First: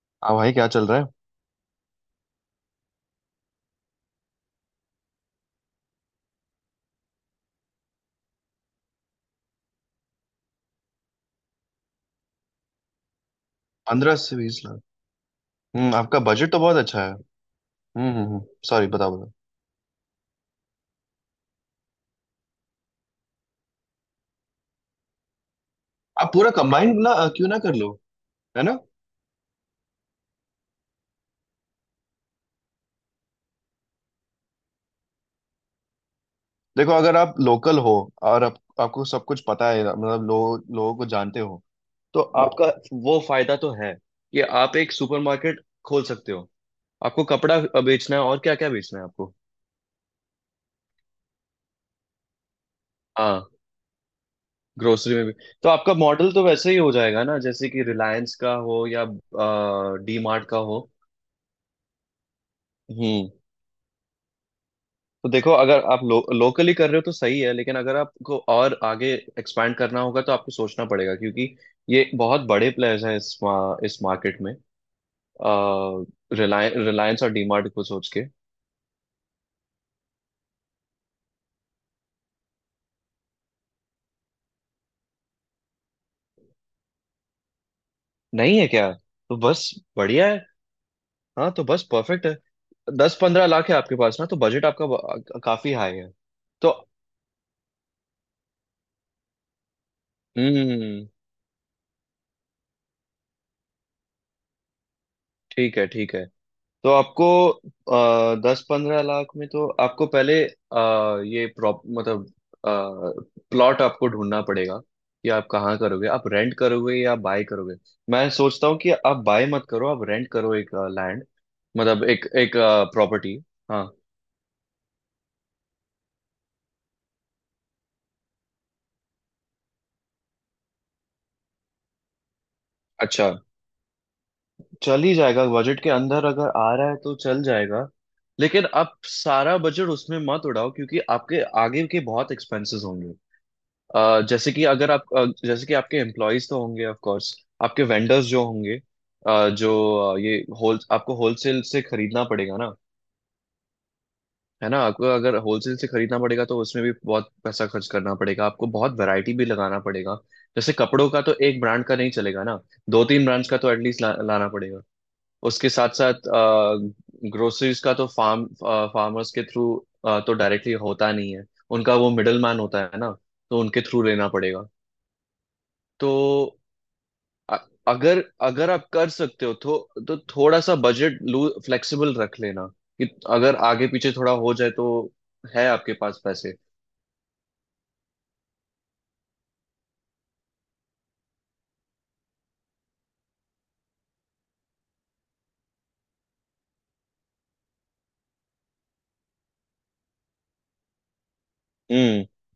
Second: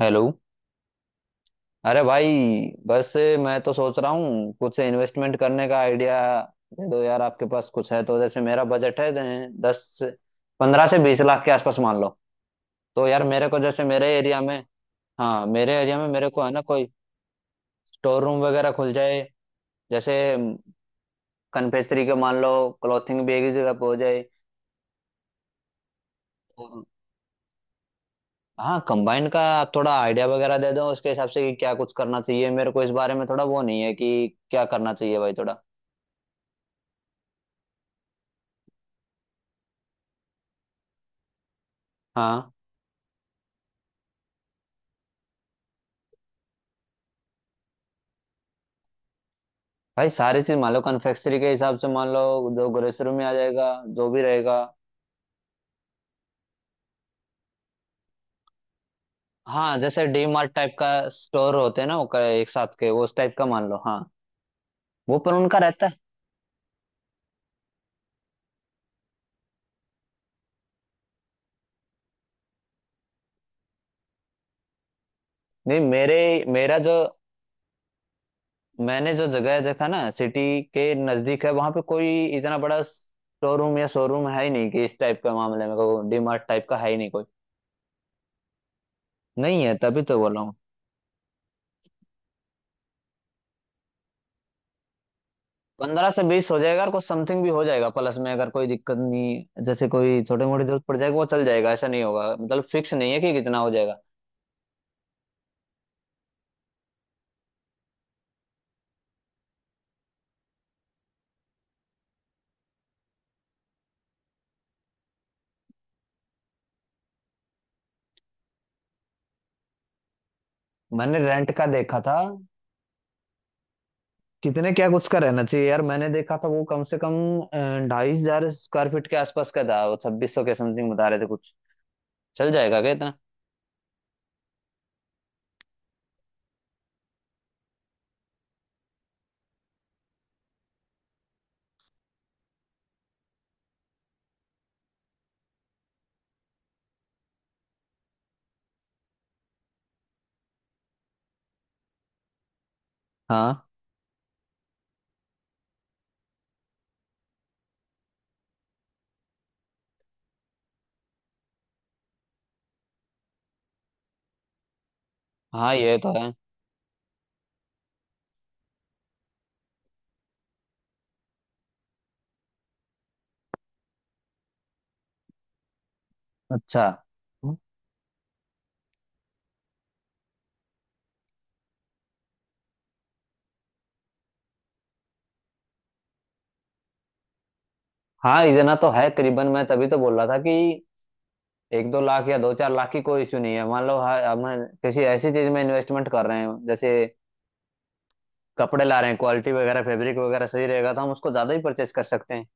Hello. हाँ भाई, क्या चल रहा है। अरे भाई, बस मैं तो सोच रहा हूँ कुछ इन्वेस्टमेंट करने का आइडिया दे दो यार। आपके पास कुछ है तो जैसे मेरा बजट है दस, 15 से 20 लाख के आसपास मान लो। तो यार मेरे को जैसे मेरे पंद्रह से एरिया में, बीस लाख। हाँ, मेरे एरिया में आपका मेरे को है बजट तो ना बहुत कोई अच्छा है। हम्म। स्टोर हम्म। रूम हम्म। वगैरह सॉरी, खुल बताओ जाए। बताओ। जैसे कन्फेक्शनरी का मान लो, क्लॉथिंग भी एक ही जगह पे हो जाए, आप पूरा और कंबाइंड ना क्यों ना कर लो। है ना। हाँ, कंबाइंड का आप थोड़ा आइडिया वगैरह दे दो उसके हिसाब से कि क्या कुछ करना चाहिए। मेरे को इस बारे में थोड़ा वो नहीं है कि क्या करना चाहिए भाई, थोड़ा। देखो, अगर आप लोकल हो और आपको सब कुछ पता है, मतलब लोग लोगों को जानते हो, तो हाँ आपका वो फायदा तो है कि आप एक सुपरमार्केट खोल सकते हो। आपको कपड़ा बेचना है और क्या क्या बेचना है आपको। भाई, सारी चीज मान लो, कन्फेक्शनरी के हिसाब से मान लो, जो ग्रोसरी में आ हाँ। जाएगा, जो भी रहेगा। ग्रोसरी में भी तो आपका मॉडल तो वैसे ही हो जाएगा ना, जैसे कि रिलायंस का हो या हाँ, जैसे डी डी मार्ट मार्ट का टाइप हो। का स्टोर होते हैं ना, वो एक साथ के, वो उस हम्म। टाइप का मान लो, हाँ। वो तो पर देखो, उनका अगर रहता है। आप लोकली कर रहे हो तो सही है, लेकिन अगर आपको और आगे एक्सपैंड करना होगा तो आपको सोचना पड़ेगा, क्योंकि ये बहुत बड़े प्लेयर्स हैं इस मार्केट में। नहीं मेरे रिलायंस मेरा जो रिलायंस और डीमार्ट को सोच के। मैंने जो जगह देखा ना सिटी के नजदीक है वहां पे कोई इतना बड़ा शोरूम या शोरूम है ही नहीं कि इस टाइप का, मामले में डी मार्ट टाइप का है ही नहीं कोई। नहीं है क्या। तो नहीं बस, है, तभी तो बढ़िया है। बोला हूँ। हाँ, तो बस परफेक्ट है। दस पंद्रह लाख है आपके पास ना, तो बजट आपका काफी हाई पंद्रह है। से बीस हो तो, जाएगा और कुछ समथिंग भी हो जाएगा प्लस में। अगर कोई दिक्कत नहीं, जैसे कोई छोटी मोटी हम्म, जरूरत पड़ जाएगी वो चल जाएगा, ऐसा नहीं होगा मतलब। फिक्स नहीं है कि कितना हो जाएगा। ठीक है, ठीक है। तो आपको, दस पंद्रह लाख में तो आपको पहले ये प्रॉप मतलब प्लॉट आपको ढूंढना पड़ेगा कि आप कहाँ करोगे, आप रेंट करोगे या बाय करोगे। मैं सोचता हूँ कि आप बाय मत करो, आप रेंट करो, एक मैंने लैंड, रेंट का देखा मतलब था। एक एक प्रॉपर्टी। हाँ। कितने क्या कुछ का रहना चाहिए यार? मैंने देखा था वो कम से कम 2,500 स्क्वायर फीट के आसपास का था। वो 2,600 के समथिंग बता रहे थे कुछ। चल जाएगा क्या इतना? अच्छा। चल ही जाएगा, बजट के अंदर अगर आ रहा है तो चल जाएगा। लेकिन आप सारा बजट उसमें मत उड़ाओ, क्योंकि आपके आगे के बहुत एक्सपेंसेस होंगे। जैसे कि अगर आप अ, जैसे कि आपके एम्प्लॉयज तो होंगे, ऑफ कोर्स। आपके वेंडर्स जो होंगे, अ, जो अ, ये होल आपको होलसेल से खरीदना पड़ेगा ना। हाँ है ना। आपको अगर होलसेल से खरीदना पड़ेगा तो उसमें भी बहुत पैसा खर्च करना पड़ेगा, आपको बहुत वैरायटी भी लगाना पड़ेगा। जैसे कपड़ों का तो एक ब्रांड का नहीं चलेगा ना। दो तीन ब्रांड्स का तो एटलीस्ट लाना पड़ेगा। उसके हाँ, साथ ये तो साथ, है। ग्रोसरीज का तो फार्मर्स के थ्रू तो डायरेक्टली होता नहीं है। उनका वो मिडल मैन होता है ना, तो उनके थ्रू लेना पड़ेगा। तो अच्छा, अ- अगर अगर आप कर सकते हो तो थोड़ा सा बजट लू फ्लेक्सिबल रख लेना कि अगर आगे पीछे थोड़ा हो जाए तो, है आपके पास पैसे। हाँ, इतना तो है करीबन। मैं तभी तो बोल रहा था कि एक दो लाख या दो चार लाख की कोई इश्यू नहीं है मान लो। हाँ, हम किसी ऐसी चीज में इन्वेस्टमेंट कर रहे हैं, जैसे कपड़े ला रहे हैं, क्वालिटी वगैरह फैब्रिक वगैरह सही रहेगा तो हम उसको ज्यादा ही परचेज कर हम्म। सकते हैं।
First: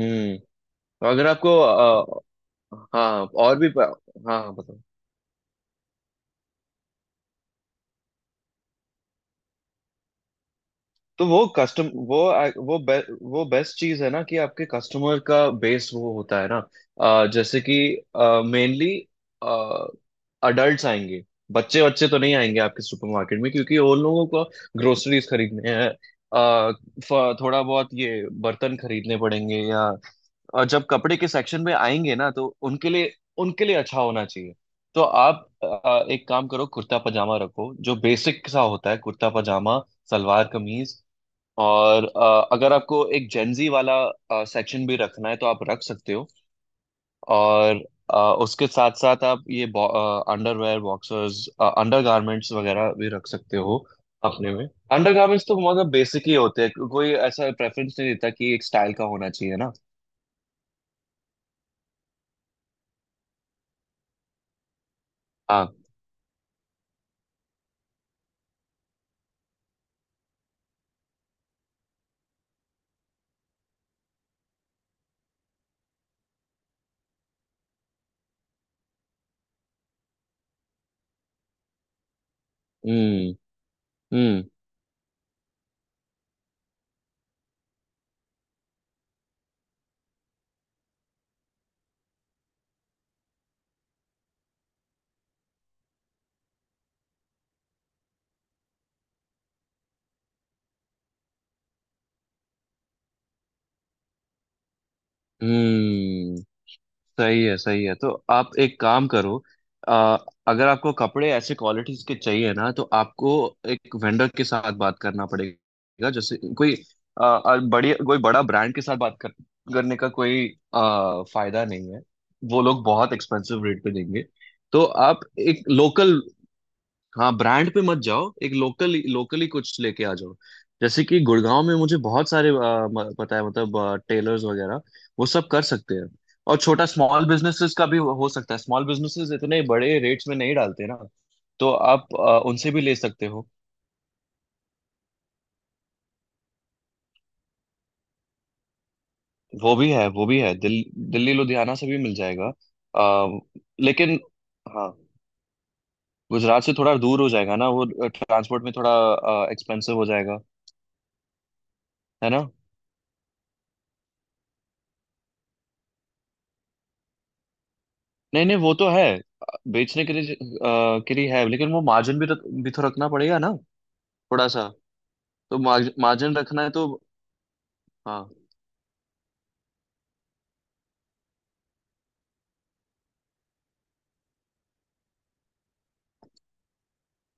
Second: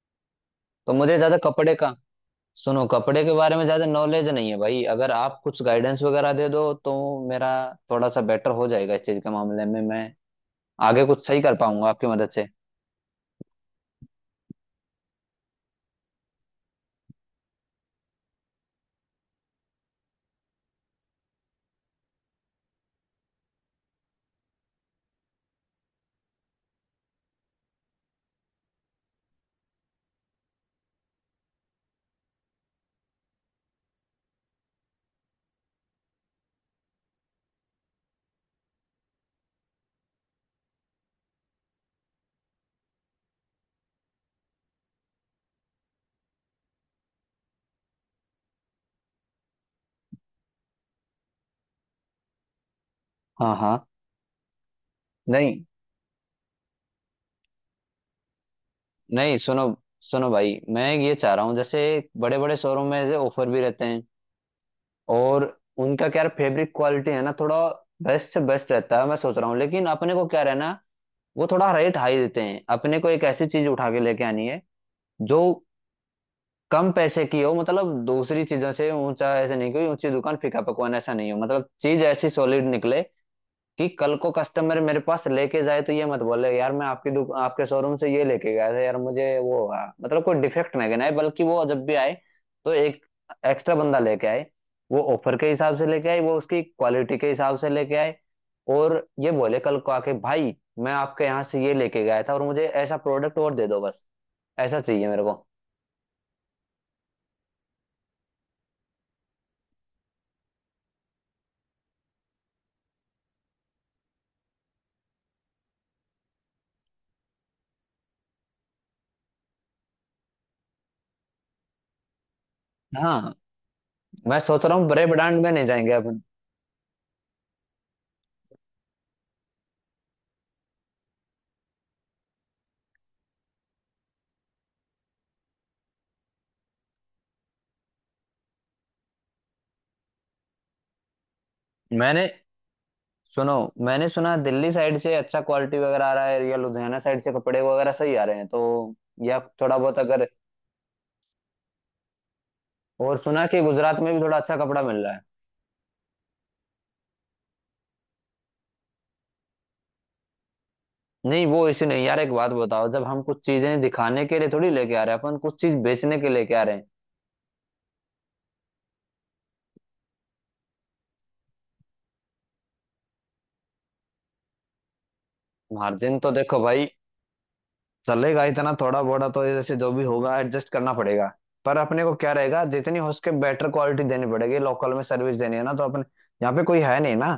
हम्म। तो मुझे अगर ज्यादा आपको, कपड़े का, सुनो, कपड़े हाँ के बारे और में भी ज्यादा नॉलेज हाँ नहीं हाँ, है बताओ। भाई। अगर आप कुछ गाइडेंस वगैरह दे दो तो मेरा थोड़ा सा बेटर हो जाएगा इस चीज के मामले में। मैं आगे तो कुछ सही वो कर पाऊंगा कस्टम आपकी वो मदद से। आ- वो बे, वो बेस्ट चीज है ना, कि आपके कस्टमर का बेस वो होता है ना। जैसे कि मेनली अडल्ट्स आएंगे। बच्चे बच्चे तो नहीं आएंगे आपके सुपरमार्केट में, क्योंकि उन लोगों को ग्रोसरीज खरीदने हैं, थोड़ा बहुत ये बर्तन खरीदने पड़ेंगे या। और जब कपड़े के सेक्शन में आएंगे ना, तो उनके लिए अच्छा होना चाहिए। तो आप एक काम करो, कुर्ता पजामा रखो, जो बेसिक सा होता है, कुर्ता पजामा, सलवार कमीज। और अगर आपको एक जेंजी वाला सेक्शन भी रखना है तो आप रख सकते हो। और अ, उसके साथ साथ आप ये अंडरवेयर, बॉक्सर्स, अंडरगारमेंट्स वगैरह भी रख हाँ सकते हो हाँ। अपने में। अंडरगारमेंट्स तो नहीं मतलब बेसिक ही होते हैं, कोई ऐसा प्रेफरेंस नहीं देता कि एक स्टाइल का होना नहीं। चाहिए सुनो ना। सुनो भाई, मैं ये चाह रहा हूँ, जैसे बड़े बड़े शोरूम में ऑफर भी रहते हैं, और हाँ। उनका क्या फैब्रिक क्वालिटी है ना, थोड़ा बेस्ट से बेस्ट रहता है। मैं सोच रहा हूँ, लेकिन अपने को क्या रहना, वो थोड़ा रेट हाई देते हैं। अपने को एक ऐसी चीज उठा के लेके आनी है जो कम पैसे की हो, मतलब दूसरी चीजों से ऊंचा ऐसे नहीं, कोई ऊंची दुकान फीका पकवान ऐसा नहीं हो, मतलब चीज ऐसी सॉलिड निकले हम्म। कि कल को हम्म। कस्टमर मेरे पास लेके जाए तो ये मत बोले यार, मैं आपके शोरूम से ये लेके गया था यार, मुझे वो हुआ मतलब, कोई डिफेक्ट ना गिनाए। बल्कि वो जब भी आए तो एक एक्स्ट्रा बंदा लेके आए, वो ऑफर के हिसाब से लेके आए, वो उसकी क्वालिटी के हिसाब से लेके आए। और ये बोले कल को आके भाई, मैं आपके यहाँ से ये लेके गया था और मुझे ऐसा प्रोडक्ट और दे दो, बस। ऐसा चाहिए मेरे को। हम्म। सही है, सही है। तो आप एक काम करो, अ, अगर आपको कपड़े ऐसे क्वालिटीज के चाहिए ना, तो आपको एक वेंडर के साथ बात करना पड़ेगा, जैसे कोई बड़ी कोई बड़ा ब्रांड के साथ बात करने का कोई फायदा नहीं है। वो लोग बहुत हाँ, एक्सपेंसिव रेट पे देंगे। मैं सोच रहा तो हूँ बड़े आप ब्रांड में एक नहीं जाएंगे लोकल, अपन। हाँ, ब्रांड पे मत जाओ, एक लोकल लोकली कुछ लेके आ जाओ। जैसे कि गुड़गांव में मुझे बहुत सारे पता है, मतलब टेलर्स वगैरह, वो सब कर सकते हैं। और छोटा स्मॉल बिजनेसेस का भी हो सकता है, स्मॉल बिजनेसेस इतने बड़े रेट्स में नहीं डालते ना। तो आप मैंने उनसे भी ले सकते हो। सुनो, मैंने सुना दिल्ली साइड से अच्छा क्वालिटी वगैरह आ रहा है, या लुधियाना साइड से कपड़े वगैरह सही आ रहे हैं तो, या वो थोड़ा भी बहुत है, वो अगर, भी है, दिल्ली लुधियाना से भी मिल जाएगा। और आ, सुना कि गुजरात में लेकिन, भी थोड़ा अच्छा कपड़ा हाँ, मिल रहा है। गुजरात से थोड़ा दूर हो जाएगा ना, वो ट्रांसपोर्ट में थोड़ा एक्सपेंसिव हो जाएगा। नहीं वो इसी नहीं यार, है एक ना। बात बताओ, जब हम कुछ चीजें दिखाने के लिए थोड़ी लेके आ रहे हैं, अपन कुछ चीज बेचने के लेके आ रहे हैं। नहीं नहीं, वो तो है, बेचने के लिए, के लिए है, लेकिन वो मार्जिन भी भी तो रखना पड़ेगा ना, थोड़ा सा। तो मार्जिन तो मार्जिन देखो रखना है भाई, तो। हाँ। चलेगा इतना थोड़ा बोड़ा तो, ये जैसे जो भी होगा एडजस्ट करना पड़ेगा। पर अपने को क्या रहेगा, जितनी हो सके बेटर क्वालिटी देनी पड़ेगी, लोकल में सर्विस देनी है ना, तो अपने यहाँ पे कोई है नहीं ना।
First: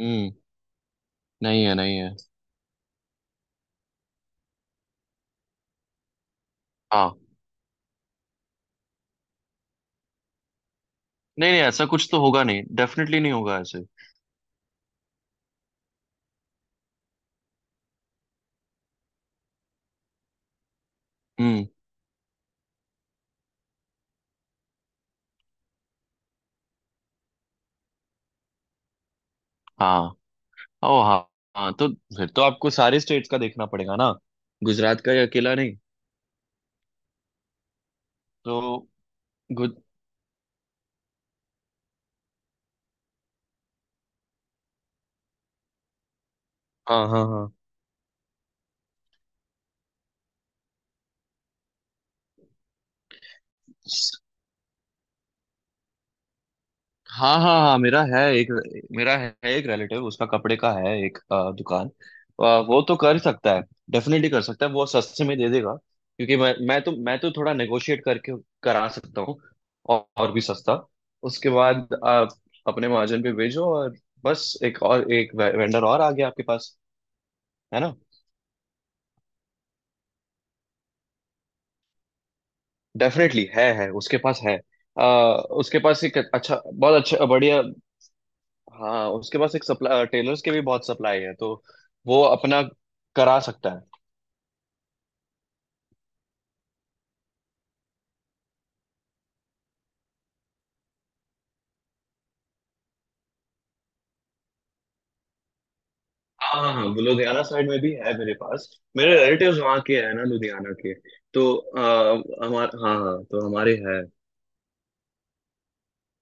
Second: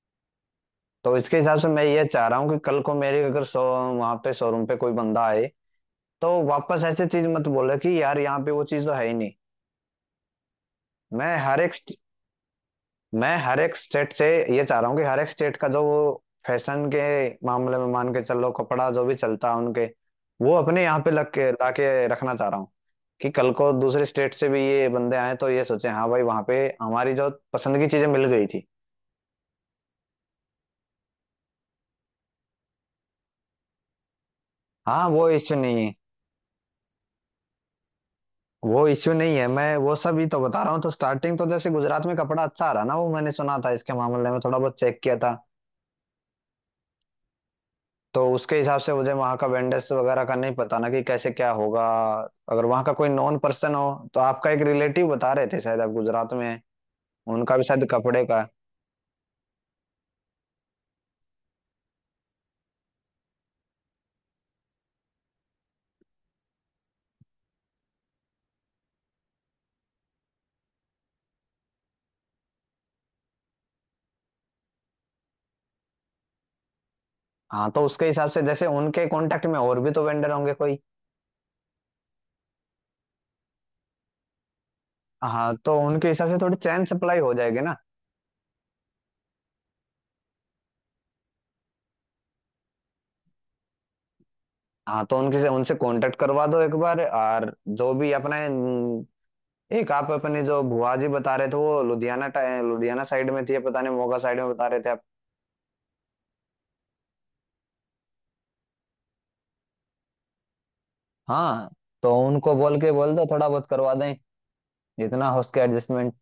हम्म। तो इसके हिसाब नहीं से है, मैं नहीं ये है। चाह रहा हूँ कि कल को मेरे, अगर शो वहां पे शोरूम पे कोई बंदा आए तो वापस ऐसी हाँ, चीज मत बोले कि यार यहाँ पे वो चीज तो है ही नहीं। मैं नहीं हर नहीं, एक ऐसा स्ट- कुछ तो होगा नहीं, डेफिनेटली नहीं मैं होगा हर एक ऐसे। स्टेट से ये चाह रहा हूँ कि हर एक स्टेट का जो वो फैशन के मामले में, मान के चलो, कपड़ा जो भी चलता है उनके, वो अपने यहाँ पे लग के हम्म। ला के रखना चाह रहा हूँ, कि कल को दूसरे स्टेट से भी ये बंदे आए तो ये सोचे हाँ भाई, वहाँ पे हमारी जो पसंद की चीजें मिल गई थी। हाँ। ओ हाँ। हाँ, तो फिर तो आपको सारे स्टेट्स का देखना पड़ेगा ना, गुजरात हाँ, का ही वो अकेला इश्यू नहीं। नहीं है, तो वो इश्यू नहीं है, गुज मैं वो सब ही तो बता रहा हूँ। तो स्टार्टिंग तो जैसे गुजरात में कपड़ा अच्छा आ रहा ना, वो मैंने सुना था, इसके मामले में थोड़ा बहुत चेक किया था। हाँ हाँ हाँ, तो उसके हिसाब से मुझे वहाँ का वेंडर्स वगैरह का नहीं पता ना कि कैसे क्या होगा। अगर वहाँ का कोई नॉन पर्सन हो तो, आपका एक रिलेटिव बता रहे थे शायद आप गुजरात में हैं, हाँ हाँ उनका भी हाँ। शायद कपड़े का है। मेरा है एक रिलेटिव, उसका कपड़े का है एक दुकान। वो तो कर सकता है। डेफिनेटली कर सकता है, वो सस्ते में दे देगा, क्योंकि मैं तो थोड़ा नेगोशिएट करके करा सकता हूँ। और भी सस्ता। उसके बाद आप अपने मार्जिन पे भेजो, और बस एक और, एक वेंडर और आ गया आपके पास। हाँ, है तो ना। उसके हिसाब से जैसे उनके कांटेक्ट में और भी तो वेंडर होंगे कोई। डेफिनेटली है, उसके पास है, हाँ, तो उसके पास उनके एक हिसाब से थोड़ी अच्छा, चैन बहुत सप्लाई अच्छा, हो जाएगी बढ़िया। ना। हाँ, उसके पास एक सप्लाई, टेलर्स के भी बहुत सप्लाई है, तो वो अपना करा सकता है। हाँ, तो उनके से उनसे कांटेक्ट करवा दो एक बार, और जो भी अपने, एक आप अपने जो भुआ जी बता रहे थे वो लुधियाना साइड में थी या पता नहीं, मोगा साइड में बता रहे थे आप। हाँ हाँ हाँ, वो लुधियाना साइड में भी है मेरे पास। मेरे रिलेटिव्स वहाँ के हैं ना, लुधियाना के। तो हाँ तो आ, उनको हमार बोल के हाँ बोल हाँ, दो तो थोड़ा बहुत हमारे करवा है। दें, जितना हो सके एडजस्टमेंट।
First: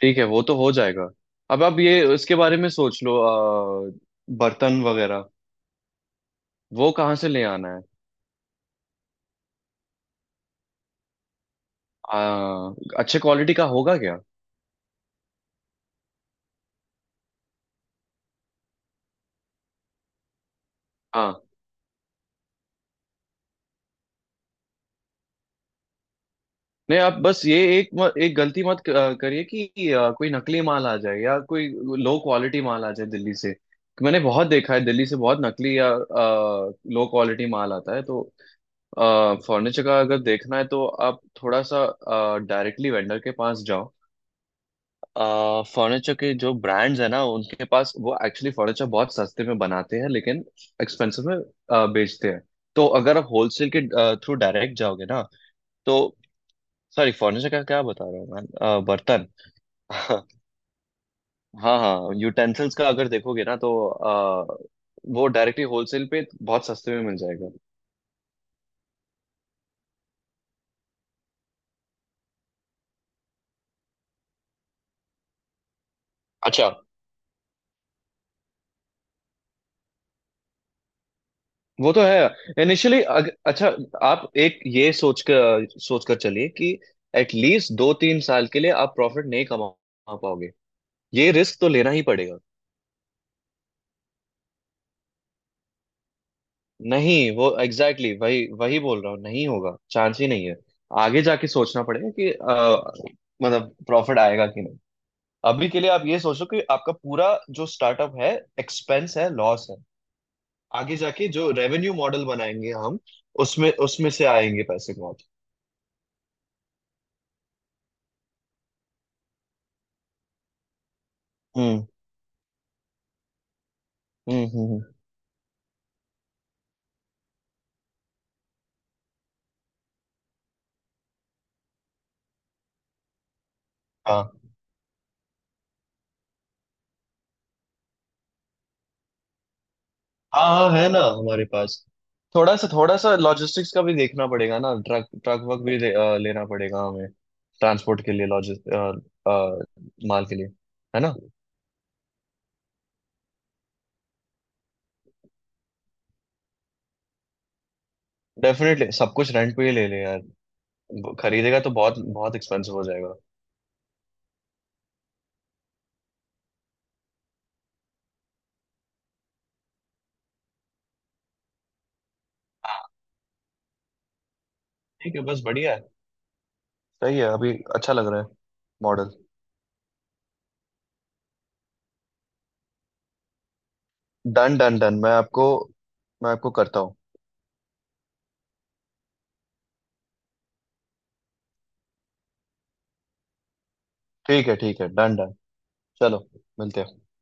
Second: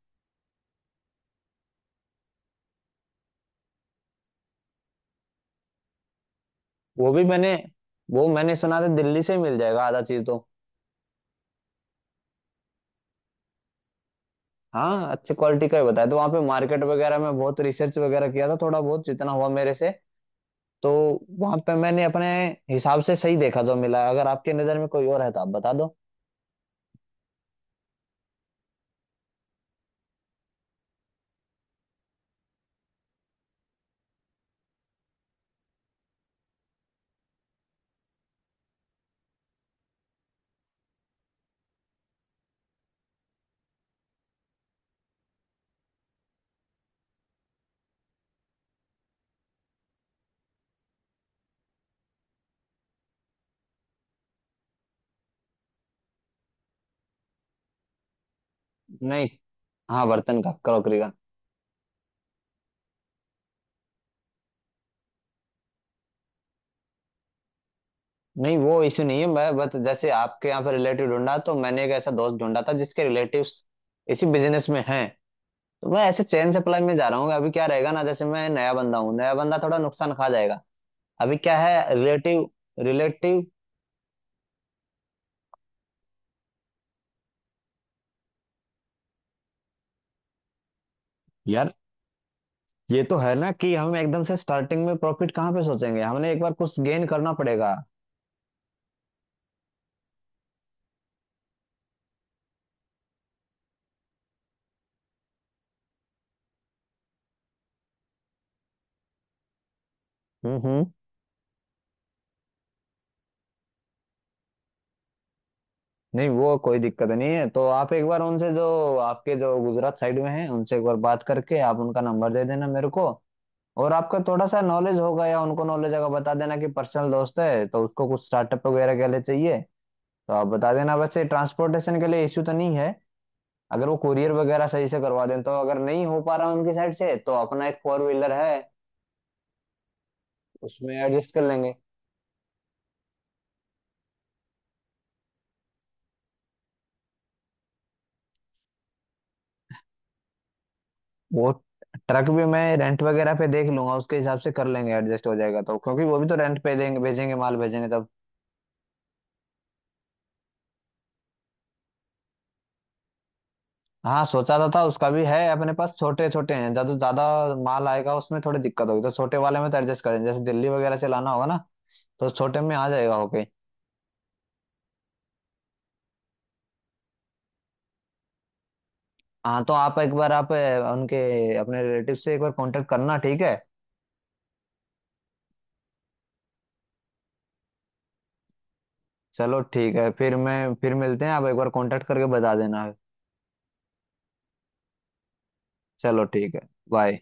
ठीक है, वो तो हो जाएगा। अब आप ये इसके बारे में सोच लो, बर्तन वगैरह वो वो कहाँ भी से ले मैंने आना है। वो मैंने सुना था दिल्ली से ही मिल जाएगा आधा चीज तो। आ, अच्छे क्वालिटी का होगा हाँ, अच्छी क्वालिटी का ही बताया, तो वहाँ पे मार्केट वगैरह में बहुत रिसर्च वगैरह किया था थोड़ा बहुत, जितना हुआ मेरे से। तो क्या। वहाँ पे मैंने अपने हिसाब से सही देखा जो मिला, अगर आपके नज़र में कोई और है तो आप बता दो। नहीं, आप बस ये एक एक गलती मत करिए, कि कोई नकली माल आ जाए या कोई लो क्वालिटी माल आ जाए दिल्ली से। मैंने बहुत देखा है, दिल्ली से बहुत नकली या लो क्वालिटी माल आता है, तो। फर्नीचर का अगर देखना है तो आप थोड़ा सा डायरेक्टली वेंडर के पास जाओ। फर्नीचर के जो ब्रांड्स है ना उनके पास, वो एक्चुअली फर्नीचर बहुत सस्ते में बनाते हैं, लेकिन एक्सपेंसिव में बेचते हैं। तो अगर आप होलसेल के थ्रू डायरेक्ट जाओगे ना, तो। सॉरी, फर्नीचर का क्या बता रहा हूँ मैं, बर्तन। नहीं, हाँ, बर्तन का क्रॉकरी का, हाँ हाँ, यूटेंसिल्स का अगर देखोगे ना, तो वो डायरेक्टली होलसेल पे बहुत सस्ते में मिल जाएगा। नहीं वो इशू नहीं है। मैं बस, जैसे आपके यहाँ पे रिलेटिव ढूंढा, तो मैंने एक ऐसा दोस्त ढूंढा था जिसके रिलेटिव्स इसी बिजनेस में हैं, तो मैं ऐसे चैन अच्छा, सप्लाई में जा रहा हूँ। अभी क्या रहेगा ना, जैसे मैं नया बंदा हूँ, नया बंदा थोड़ा नुकसान खा जाएगा। अभी क्या वो है, तो रिलेटिव है इनिशियली। रिलेटिव अच्छा, आप एक ये सोच कर चलिए कि एटलीस्ट दो तीन साल के लिए आप प्रॉफिट नहीं कमा पाओगे। ये रिस्क तो यार, लेना ही पड़ेगा। ये तो है ना कि हम एकदम से स्टार्टिंग में प्रॉफिट कहाँ पे सोचेंगे, हमने एक बार कुछ गेन नहीं, करना वो पड़ेगा। एग्जैक्टली exactly, वही वही बोल रहा हूँ, नहीं होगा, चांस ही नहीं है। आगे जाके सोचना पड़ेगा कि मतलब प्रॉफिट आएगा कि नहीं। अभी के लिए आप ये सोचो कि आपका पूरा जो स्टार्टअप है, एक्सपेंस है, लॉस है। हम्म, आगे जाके जो रेवेन्यू मॉडल बनाएंगे हम, उसमें उसमें से आएंगे पैसे बहुत। नहीं वो कोई दिक्कत नहीं है। तो आप एक बार उनसे जो आपके जो गुजरात साइड में हैं उनसे एक बार बात करके आप हम्म। उनका नंबर दे देना मेरे को। और आपका हम्म। थोड़ा सा हम्म। हम्म। नॉलेज होगा या उनको नॉलेज होगा, बता देना कि पर्सनल दोस्त है तो उसको कुछ स्टार्टअप वगैरह के लिए चाहिए, तो आप बता देना। वैसे ट्रांसपोर्टेशन के लिए इश्यू तो नहीं है, अगर वो हाँ कुरियर वगैरह सही से करवा दें तो। अगर नहीं हो पा रहा उनकी साइड से तो अपना एक फोर व्हीलर है, हाँ हाँ, है उसमें ना, एडजस्ट कर हमारे लेंगे। पास। थोड़ा सा लॉजिस्टिक्स का भी देखना पड़ेगा ना, ट्रक ट्रक वर्क भी लेना पड़ेगा हमें। ट्रांसपोर्ट के लिए, लॉजिस्ट माल के लिए। है ना। वो ट्रक भी मैं रेंट वगैरह पे देख लूंगा, उसके हिसाब से कर लेंगे, एडजस्ट हो जाएगा तो, क्योंकि वो भी तो रेंट पे देंगे, भेजेंगे माल भेजेंगे तब। डेफिनेटली सब कुछ रेंट पे ही ले ले यार, खरीदेगा तो बहुत बहुत एक्सपेंसिव हो जाएगा। हाँ, सोचा तो था उसका भी है अपने पास, छोटे छोटे हैं। ज्यादा ज्यादा माल आएगा उसमें थोड़ी दिक्कत होगी तो, छोटे वाले में तो एडजस्ट करें, जैसे दिल्ली वगैरह से लाना होगा ना, तो छोटे में हाँ, आ जाएगा। ओके। ठीक है, बस बढ़िया है। सही है, अभी अच्छा लग रहा है मॉडल। हाँ, तो आप एक बार उनके, अपने रिलेटिव से एक बार कांटेक्ट करना, ठीक है? डन डन डन, मैं आपको करता हूँ। चलो ठीक है, फिर मिलते हैं। आप एक बार कांटेक्ट करके बता देना। ठीक है, ठीक है, डन डन, चलो चलो, ठीक है, मिलते हैं। बाय।